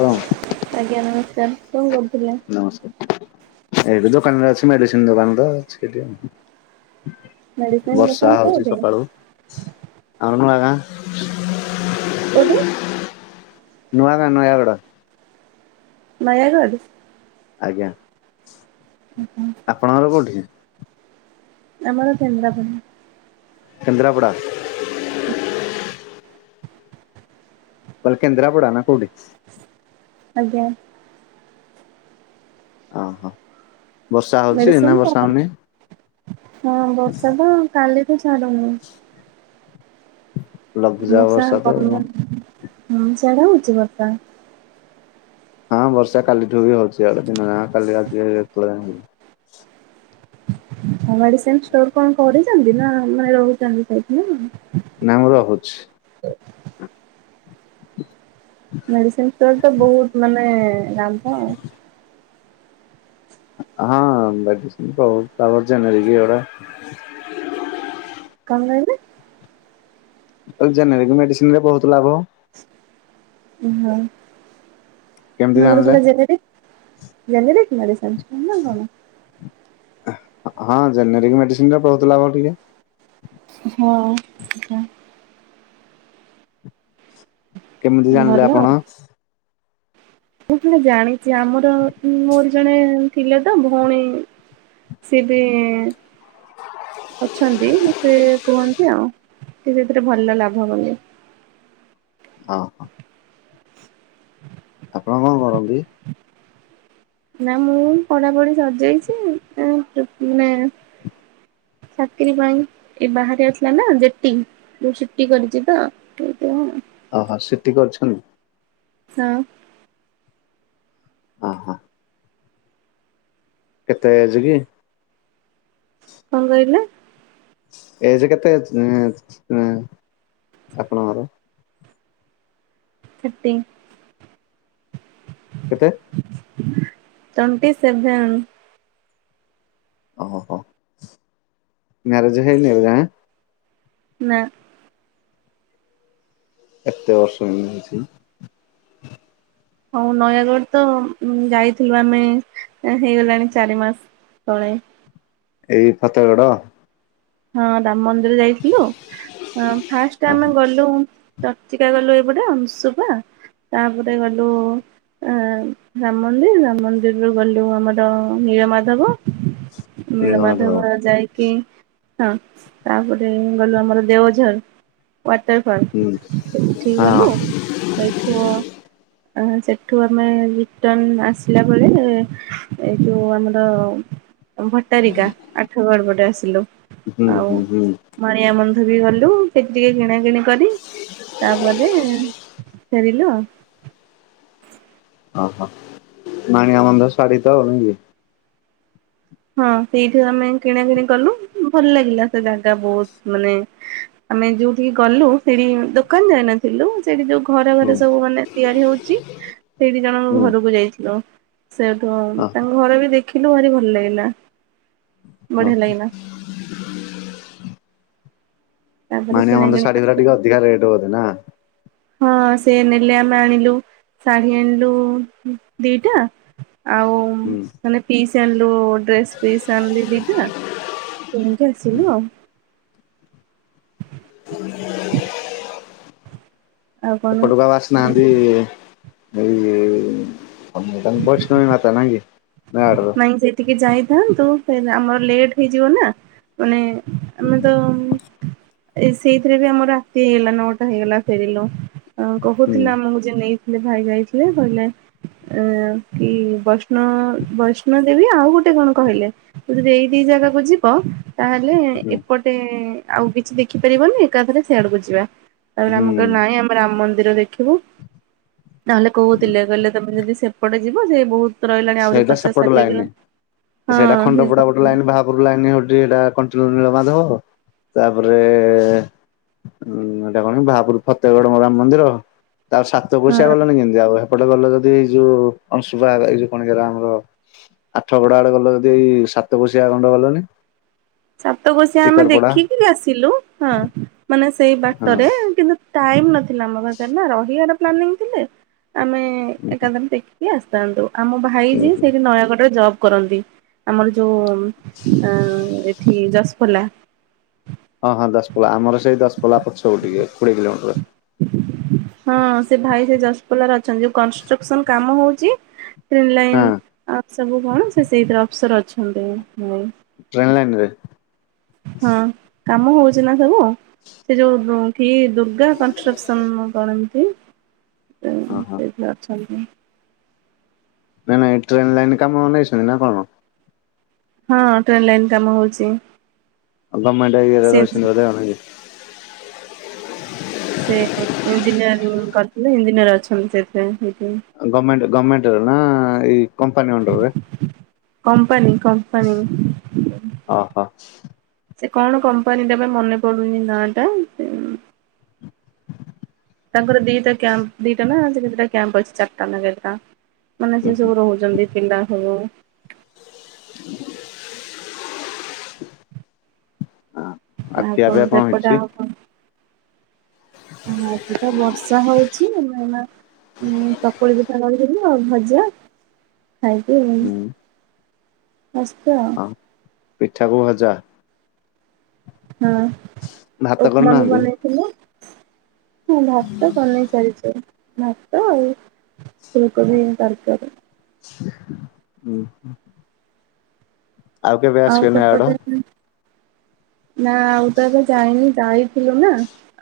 ହଁ। ଆଜ୍ଞା ନମସ୍କାର କଣ କରୁ ନମସ୍କାର ଏଇଠି ଦୋକାନରେ ଅଛି ମେଡିସିନ ଦୋକାନରେ, ତ ଅଛି ଏଇଠି ଆଉ। ମେଡିସିନ ଦୋକାନ ବର୍ଷା ହଉଛି କୋଉଠି ସକାଳୁ, ଆମ ଗାଁ [unintelligible] କୋଉଠି? ନୁଆ ଗାଁ ନୂଆଗଡ। ନୟା ଗଡ଼। ଆଜ୍ଞା। ଆପଣଙ୍କର କୋଉଠି ଆମର କେନ୍ଦ୍ରାପଡା କେନ୍ଦ୍ରାପଡ଼ା ବାଲ କେନ୍ଦ୍ରାପଡ଼ା ନା କଉଠି [inaudible] ଆଜ୍ଞା ଓହୋ ବର୍ଷା ହଉଛି ମେଡିସିନ ଏନା କଣ? ବର୍ଷା ହଉନି ହଁ ବର୍ଷା ତ କାଲିଠୁ ଛାଡୁନି ଲଘୁଚାପ ମୂଷା ବର୍ଷା ତ କ ହଁ ସେଟା ହଉଛି ବର୍ଷା [unintelligible] ହଁ ବର୍ଷା କାଲିଠୁ ବି ହଉଛି ଇଆଡେ ଦିନ ଯା କାଲି ରାତିଳେ [inaudible] ହଁ ମେଡିସିନ ଷ୍ଟୋର କଣ କରିଛନ୍ତି ନା ମାନେ ରହୁଛନ୍ତି ସେଠି ନାମ ରହୁଛି। ମେଡିସିନ ଷ୍ଟୋର ତ ବହୁତ ମାନେ ଲାଭ। ହଁ ବହୁତ ଆବର୍ଜନରେିକଟା [inaudible] କଣ କହିଲେ ଜେନେରିକ ମେଡିସିନରେ ବହୁତ ଲାଭ। ଉ ହଁ କେମିତି ତମର ଜାଣିଲେ ସେଟା ଜେନେରିକ ଜେନେରିକ ମେଡିସିନ୍ ଆୟୁଷ୍ମାନ ନା କଣ ହଁ ଜେନେରିକ ମେଡିସିନରେ ବହୁତ ଲାଭ ଟିକେ ହଁ ସୋ [inaudible] କେମିତି ଜାଣିଲେ ଭଲ ଆଉ। ଆପଣ ମୁଁ କଣ ଜାଣିଛି ଆମର ମୋର ଜଣେ ଥିଲେ ତ ଭଉଣୀ ସେ ବି ଅଛନ୍ତି ସେ କୁହନ୍ତି ଆଉ ସେ ସେଥିରେ ଭଲ ଲାଭ ବୋଲି ହଁ ହଁ ଆପଣ କଣ କରନ୍ତି ନା ମୁଁ ପଢାପଢି ସରିଯାଇଛି ମାନେ ହଁ [inaudible] ଚାକିରି ପାଇଁ ଏ ବାହାରେ ଆସିଲା ନା ଜେଟି ଯୋଉ ସିଟି କରିଛି ତ ହଁ ଓହୋ ସିଟି କରିଛନ୍ ହଁ ହ ହୋ କେତେ ଏଜ୍ କି କଣ କହିଲେ ଏଜ୍ କେତେ ଆପଣଙ୍କର ଥାଟି କେତେ ଟୋଣ୍ଟି ସେଭେନ୍ ଓୋହୋ ମ୍ୟାରେଜ୍ ହେଇନି ଏବେ ହାଁ ନା ଏତେ ଅସୁବ ହେଛି [inaudible] ହଁ ନୟାଗଡ ତ ଯାଇଥିଲୁ ଆମେ ହେଇଗଲାଣି ଚାରି ମାସ ତଳେ ଏଇ ଫତେଗଡ ହଁ ରାମ ମନ୍ଦିର ଯାଇଥିଲୁ ଫାଷ୍ଟ ଆମେ ଗଲୁ ଚର୍ଚିକା ଗଲୁ ଏଇପଟେ ଅଂଶୁପା ତାପରେ ଗଲୁ ଆ ରାମ ମନ୍ଦିର ରାମ ମନ୍ଦିରରୁୁ ଗଲୁ ଆମର ନୀଳମାଧବ ନୀଳମାଧବ। ନୀଳମାଧମ ଯାଇକି ହଁ ତାପରେ ଗଲୁ ଆମର ଦେଓଝର ୱାଟର୍ ହୁଁ ଫଲ୍ ସେଇଠି ହଁ ଗଲୁ ସେଇଠୁ ସେଠୁ ଆମେ ରିଟର୍ଣ ଆସିଲା ବେଳେ ଏ ଯୋଉ ଆମର ଭଟାରିକା ଆଠ ଗଡ ପଟେ ଆସିଲୁ। ହୁଁ ଆଉ ହୁଁ ହୁଁ। ମାଣିଆ ବନ୍ଧ ବି ଗଲୁ ସେଠି ଟିକେ କିଣା କିିଣି କରି ତାପରେ ଫେରିଲୁ ଆଉ। ଓ ହୋ ମାଣିଆ ଵନ୍ଧ ସାଡ଼ି ତ [unintelligible] ହଁ ସେଇଠୁ ଆମେ କିଣା କିିଣି କଲୁ ଭଲ ଲାଗିଲା ସେ ଜାଗା ବହୁତ ମାନେ ଆମେ ଯୋଉଠିକି ଗଲୁ ସେଠି ଦୋକାନ ଯାଇନଥିଲୁ ସେଠି ଯୋଉ ଘରେ ହୁଁ ଘରେ ସବୁ ମାନେ ତିଆରି ହଉଛି ସେଇଠି ଜଣଙ୍କ ହୁଁ ଘରକୁ ଯାଇଥିଲୁ ସେଠୁ ଓହୋ ତାଙ୍କ ଘରେ ବି ଦେଖିଲୁ, ଭାରି ଭଲ ଲାଗିଲା। ଓ। ବଢିଆ ଲାଗିଲା ତାପରେ ମାଣୀଆ କିଣା ବନ୍ଧ କିିଣି ଶାଢୀ ଗୁଡ଼ାକ କରି ଟିକେ ଅଧିକା ରେଟ୍ ବୋଧେ ନା ହଁ ସେ ନେଲେ ଆମେ ଆଣିଲୁ ଶାଢୀ ଆଣିଲୁ ଦିଟା ଆଉ ହୁଁ ମାନେ ପିସ୍ ଆଣିଲୁ ଡ୍ରେସ୍ ପିସ୍ ଆଣିଲି ଦିଟା ଏମ୍ତି ଆସିଲୁ ଆଉ [inaudible] ଆଉ କଣ ଏପଟକୁ ଆଉ ଆସିନାହାନ୍ତି। ଏଇ [unintelligible] ବୈଷ୍ଣବୀ ମାତା ନାଇକୀ। ନାଇଁ ସେଠିକି ଯାଇଥାନ୍ତୁ, ଆମର ଲେଟ ହେଇଯିବ ନା ମାନେ ଆମେ ତ ସେଇଥିରେ ବି ଆମ ରାତି ହେଇଗଲା, ନଅଟା ହେଇଗଲା ଫେରିଲୁ ହୁଁ କହୁଥିଲା ଆମକୁ ଯେ ନେଇଥିଲେ ଭାଇ ଯାଇଥିଲେ କହିଲେ କି ବୈଷ୍ଣ ହଁ ବୈଷ୍ଣୋଦେବୀ ଆଉ ଗୋଟେ କଣ କହିଲେ ତ ଯଦି ଏଇ ଦି ଜାଗା ଵୁଝିବ ତାହେଲେ ହୁଁ ଏପଟେ ଆଉ କିଛି ଦେଖିପାରିବନି, ଏକାଥରେ ସେଆଡକୁ ଯିବା ତାପରେ ହୁଁ ଆମ କହିଲୁ ନାହିଁ ଆମ ରାମ ମନ୍ଦିର ଦେଖିବା ନହେଲେ କହୁଥିଲେ କହିଲେ ତମେ ଯଦି ସେପଟେ ଯିବ ସେ ବହୁତ ରହିଲାନି ଆହୁରି ସେଇଟା ପଚାଶ ସେପଟ ଷା ଲାଇନ ସେଇଟା ଖଣ୍ଡପୋଡା ଗୋଟେ କହିଲେ ଲାଇନ ବାହାପରୁ ଲାଇନ [unintelligible] ନୀଳମାଧବ ତାପରେ ଉଁ ଏଇଟା କଣ ବାହାପୁର ଫତେଗଡ ମ ରାମ ମନ୍ଦିର ତା ସାତ ପୋଶିଆ ହଁ ଗଲେଣିି କେମିତି ଆଉ ସେପଟ ଗଲେ ଯଦିଇ ଯୋଉ [unintelligible] ଅଣଶୁଭଇଉ କଣ ଆମର ଆଠ କଡ ଆଡେ ଗଲ ଯଦି ଏଇ ସାତ ପୋଶିଆ ଗଣ୍ଡ ଗଲନି ସାତକୋଶିଆ ଆମେ ଟିକରପଡା ଦେଖିକିରି ଆସିଲୁ ହଁ ମାନେ ସେଇ ହଁ ବାଟରେ କିନ୍ତୁ ଟାଇମ ନଥିଲା ଆମ ପାଖରେ ନା ରହିବାର ପ୍ଲାନିଂ ଥିଲେ, ଆମେ ଏକାଥରେ ଦେଖି ଆସିଥାନ୍ତୁ ଆମ ଭାଇ ବି ସେଇଠି ନୟାଗଡ଼ରେ ଜବ୍ କରନ୍ତି, ଆମର ଯୋଉ ହାଁ। ଦଶପଲା ହଁ ହଁ ଦଶପୋଲା ଆମର ସେଇ ଦଶ ପୋଲା ପଛକୁ ଟିକେ କୋଡିଏ କିଲୋମିଟର ହଁ ସେ ଭାଇ ସେ ଯଶପଲାର ଅଛନ୍ତି ଯୋଉ କନଷ୍ଟ୍ରକ୍ସନ କାମ ହଉଛି ଟ୍ରେନ୍ ହଁ ଲାଇନ୍ ଆଉ ସବୁ କଣ ସେ ସେଇଥିରେ ଅଫସର ଅଛନ୍ତି୍। ଟ୍ରେନ୍ ଲାଇନରେ ହଁ କାମ ହଉଛି ନା ସବୁ ସେ ଯୋଉ କି ଦୁର୍ଗା କନଷ୍ଟ୍ରକ୍ସନ କଣ ଏମତି ଓହୋ ସେଠି ଅଛନ୍ତି। ନାଇଁ ନାଇଁ ଟ୍ରେନ ଲାଇନରେ କାମନେଇଛନ୍ତି ନା କଣ? ହଁ ଟ୍ରେନ୍ ଲାଇନ୍ କାମ ହଉଛି। [unintelligible] ଆପମଟରେ ସେ ରଶଣ ସେ ଇଞ୍ଜିନିୟରିଂ କରିଥିଲେ ଇଞ୍ଜିନିୟର ଅଛନ୍ତି ସେଥି ଗର୍ମେଣ୍ଟ ଗୋର୍ଣ୍ମେଣ୍ଟର ନା ଏ କମ୍ପାନି ଅଣ୍ଡର୍ ରେ କମ୍ପାନୀ କମ୍ପାନୀ ଓହୋ ସେ କଣ କମ୍ପାନୀଟା ପା ମନେ ପଡୁନି ନା ଟା ସେ ତାଙ୍କର ଦିଟା କ୍ୟାମ୍ପ ଦିଟା ନା ସେ କେତେଟା କ୍ୟାମ୍ପ ଅଛି ଚାରଟା ନା କେତେଟା। ମାନେ ଉଁ ସିଏ ହୁଁ ସବୁ ରହୁଚନ୍ତି ପିିଲା ସବୁ। ହଁ। ଆଉ ଖିଆ ପିଆ କଣ ହେଇଛି? ହଁ ଆଜି ତ ବର୍ଷା ହୋଉ ଛି ଆମେ ଏଇନା ଉଁ ଚକୁଳି ପିଠା କରିଥିଲି ଆଉ ଭଜା। ଖାଇକି ହୁଁ ବେସ୍ତ ଆଉ। ହଁ ପିଠାକୁ ଭଜା? ହଁ ଭାତ ଉପମା ବି କରିନାହାନ୍ତି ବନେଇଥିଲି। ହଁ ଭାତ ବନେଇ ସାରିଛି। ଭାତ ଆଉ ଫୁଲକୋବି ତରକାରୀ। ଓହୋ। ଆଉ କେବେ ଆସିବେନି ୟାଡ? ନା ଆଉ ତ ଏବେ ଯାଇନି ଯାଇଥିଲୁ ନା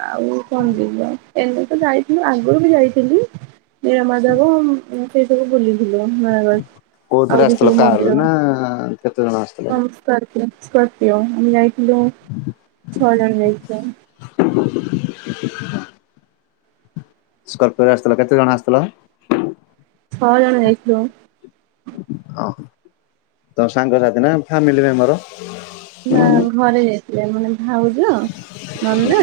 ଆଉ କଣ ଯିବା ଏଇନା ତ ଯାଇଥି ଲି ଆଗରୁ ବି ଯାଇଥିଲି ନୀଳମାଧବ ଉଁ ସେଇ ସବୁ ବୁଲି ଥିଲୁ ନୟାଗଡ କୋଉଥିରେ ଆହୁରି ଆସିଥିଲ ସବୁ କାରରେ ମନ୍ଦିର ନା କେତେ ଜଣ ଆସିଥିଲେ? [unintelligible] ଆମେ ଯାଇଥିଲୁ ଛଅ ଜଣ ଯାଇଥିଲୁ। [inaudible] ସ୍କର୍ପିଓରେ ଆସିଥିଲ କେତେ ଜଣ ଆସିଥିଲ? ଛଅ ଜଣ ଯାଇଥିଲୁ। ଓ ତମ ସାଙ୍ଗସାଥି ନା ଫ୍ୟାମିଲି ମେମ୍ବର। ନା ଘରେ ଯାଇଥିଲେ ମାନେ ଭାଉଜ ନନା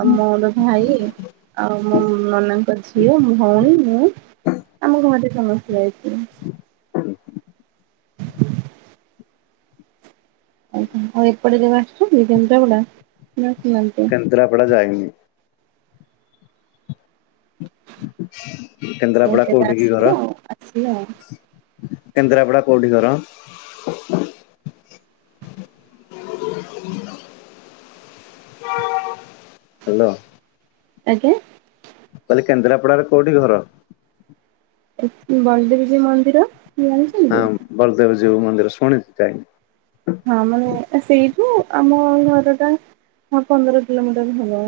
ଆଉ ମୋର ଭାଇ, ଆଉ ମୋ ନନାଙ୍କ ଝିଅ, ଭୋଉଣୀ, ମୁଁ ଆମ ଘରେ ସମସ୍ତେ ଯାଇ [unintelligible] ଆଉ ଏପଟେ କେବେ ଆସୁଚି କେନ୍ଦ୍ରାପଡ଼ା କେନ୍ଦ୍ରାପଡ଼ା ଯାଇନି। [inaudible] ଆଉ କେନ୍ଦ୍ରାପଡା କେବେ କୋଉଠି କି ଆସିବେ ଘର, ଆଉ ଆସିଲେ ଆଉ କେନ୍ଦ୍ରାପଡା କୋଉଠି ଘର? [inaudible] ହାଲୋ। ଆଜ୍ଞା? କହିଲି କେନ୍ଦ୍ରାପଡାରେ କୋଉଠି ଘର? ଏ ବଳଦେବଜୀଉ ମନ୍ଦିର। ହଁ ଜାଣିଛନ୍ତି? ବଳଦେବଜୀଉ ମନ୍ଦିର ଶୁଣିଚି ଯାଇନି। ହଁ ମାନେ ଏ ସେଇଠୁ ଆମ ଘରଟା ହଁ ପନ୍ଦର କିିଲୋମିଟର ହବ।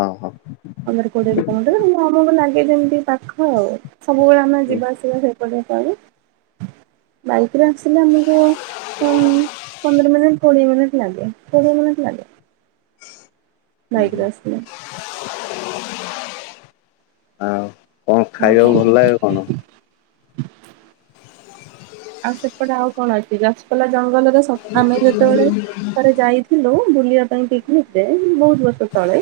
ଅହ। ଏଇ ଯେମିତି ପାଖ ଆଉ ସବୁବେଳେ ଆମେ ଯିବା ଆସିବା ସେପଟରେ କରୁ ବାଇ କରେ ଆସିଲେ ଆମକୁ ଉଁ ପନ୍ଦର ମିନିଟ କୋଡିଏ ମିନିଟ ଲାଗେ କୋଡିଏ ମିନିଟ ଲାଗେ ହଁ [inaudible] ବାଇକରେ ଆସିଲେ। ଆଉ କଣ ହଉ ଖାଇବାକୁ ତାହେଲେ ଭଲ ଲାଗେ କଣ? ଆଉ ସେପଟେ ଆଉ କଣ ଅଛି ରସପଲା ଜଙ୍ଗଲରେ ସ ଆମେ ଯେତେବେଳେ ଥରେ ଯାଇଥିଲୁ ବୁଲିବା ପାଇଁ ପିକନିକ ରେ ବୋହୁତ ବର୍ଷ ତଳେ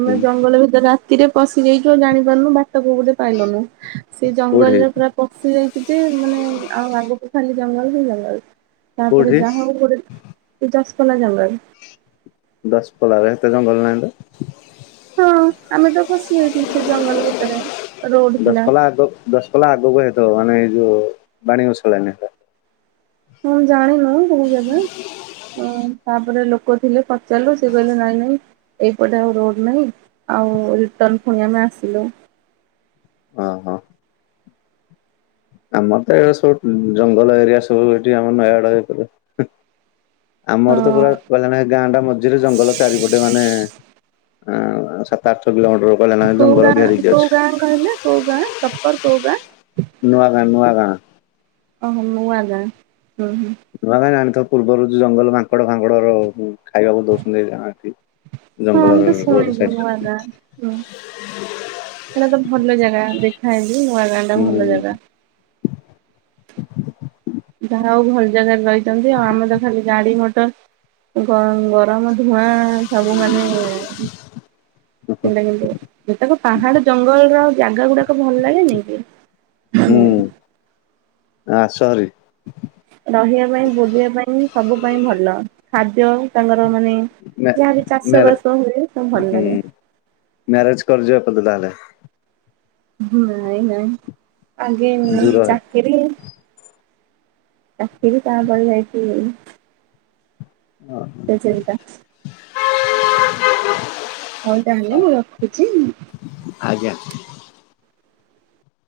ଆମେ ହୁଁ ଜଙ୍ଗଲ ଭିତରେ ରା ତିରେ ପଶିଯାଇଚୁ ଆଉ ଜାଣିପାରୁନୁ ବାଟ କୋଉ ପଟେ ପାଇଲୁନୁ ସେ କୋଉଠି ଜଙ୍ଗଲରେ ପୁରା ପଶିଯାଇ ନ୍ତି ମାନେ ଆଉ ଆଗକୁ ଖାଲି ଜଙ୍ଗଲ ହିଁ ଜଙ୍ଗଲ। ତାପରେ କୋଉଠି? ଯାହାହୋଉ [unintelligible] ଏଇ ଦଶପଲା ଜଙ୍ଗଲ। ଦଶପଲାରେ ଏତେ ଜଙ୍ଗଲ ନା ଟା। ହଁ ଆମେ ତ ଫସି ଯାଇଥିଲୁ ସେ ଜଙ୍ଗଲ ଭିତରେ। ରୋଡ ଥିଲା ଦଶପଲା ଆଗକୁ ଦଶପଲା ଆଗକୁ ହେଇଥିବ। ମାନେ। [unintelligible] ମୁଁ ଜାଣିନୁ [unintelligible] ଜାଗା। ହୁଁ। ତାପରେ ଲୋକ ଥିଲେ ପଚାରିଲୁ ସେ କହିଲେ ନାଇଁ ନାଇଁ। ଏଇପଟେ ଆଉ ରୋଡ ନାହିଁ। ଆଉ ରିଟର୍ନ ପୁଣି ଆମେ ଆସିଲୁ। [inaudible] ଓ ହଁ। ଆମର ତ ଏଇରା ସବୁ ଜଙ୍ଗଲ ଏରିଆ ସବୁ ଏଠି ଆମ ନୟାଗଡ ଭିତରେ। ଆମର ତ ପୁରା ହଁ କହିଲାଣି ଗାଁଟା ମଝିରେ ଜଙ୍ଗଲ ଚାରିପଟେ ମାନେ ଆ ସାତ ଆଠ କିଲୋମି କୋଉ ଗାଁ କୋଉ ଗାଁ କହିଲ କୋଉ ଗାଁ ପ୍ରପର୍ କୋଉ ଗାଁ? ନୂଆ [unintelligible] ଓ ହୋ। ନୂଆ ଗାଁ। ହୁଁ ହୁଁ ନୂଆ ଗାଁ ଜାଣିଥିବ ପୂର୍ବରୁ ଯୋଉ ଜଙ୍ଗଲ ମାଙ୍କଡ ଫାଙ୍କଡର ଖାଇବାକୁ ଦଉଛନ୍ତି ଯାହା ହଁ ଆମେ ଜଙ୍ଗଲର ତ ରୋଡ ଶୁଣିଛୁ ସାଇ ହେଟା ତ ଭଲ ଜାଗା। ଲେଖା ହେଇଚି ନୂଆ ଗାଁ ଟା ଭଲ ହୁଁ ଜାଗା ଯାହା ହଉ ଭଲ ଜାଗାରେ ରହିଛନ୍ତି ଆଉ। ଆମେ ତ ଖାଲି ଗାଡି ମଟର ଘ ଗରମ ଧୂଆଁ ସବୁ ମାନେ [unintelligible] ଯେତେକ ପାହାଡ ଜଙ୍ଗଲର ଜାଗା ଗୁଡାକ ଭଲ ଲାଗେନି କି। [unintelligible] ଆ ଆସ ଭାରି। ରହିବା ପାଇଁ ବୁଲିବା ପାଇଁ ସବୁ ପାଇଁ ଭଲ। ଖାଦ୍ୟ ବି ତାଙ୍କର ମାନେ ମ୍ୟା ଯାହାବି ଚାଷ ମ୍ୟାରେ ବାସ ହୁଏ ସବୁ ଭଲ ହୁଁ ଲାଗେ। ମ୍ୟାରେଜ [unintelligible] ନାଇଁ ନାଇଁ ଆଗେ ଦୂର ହେ ଚାକିରି [unintelligible] [unintelligible] ହଉ ତାହେଲେ ମୁଁ ରଖୁଚି। ଆଜ୍ଞା।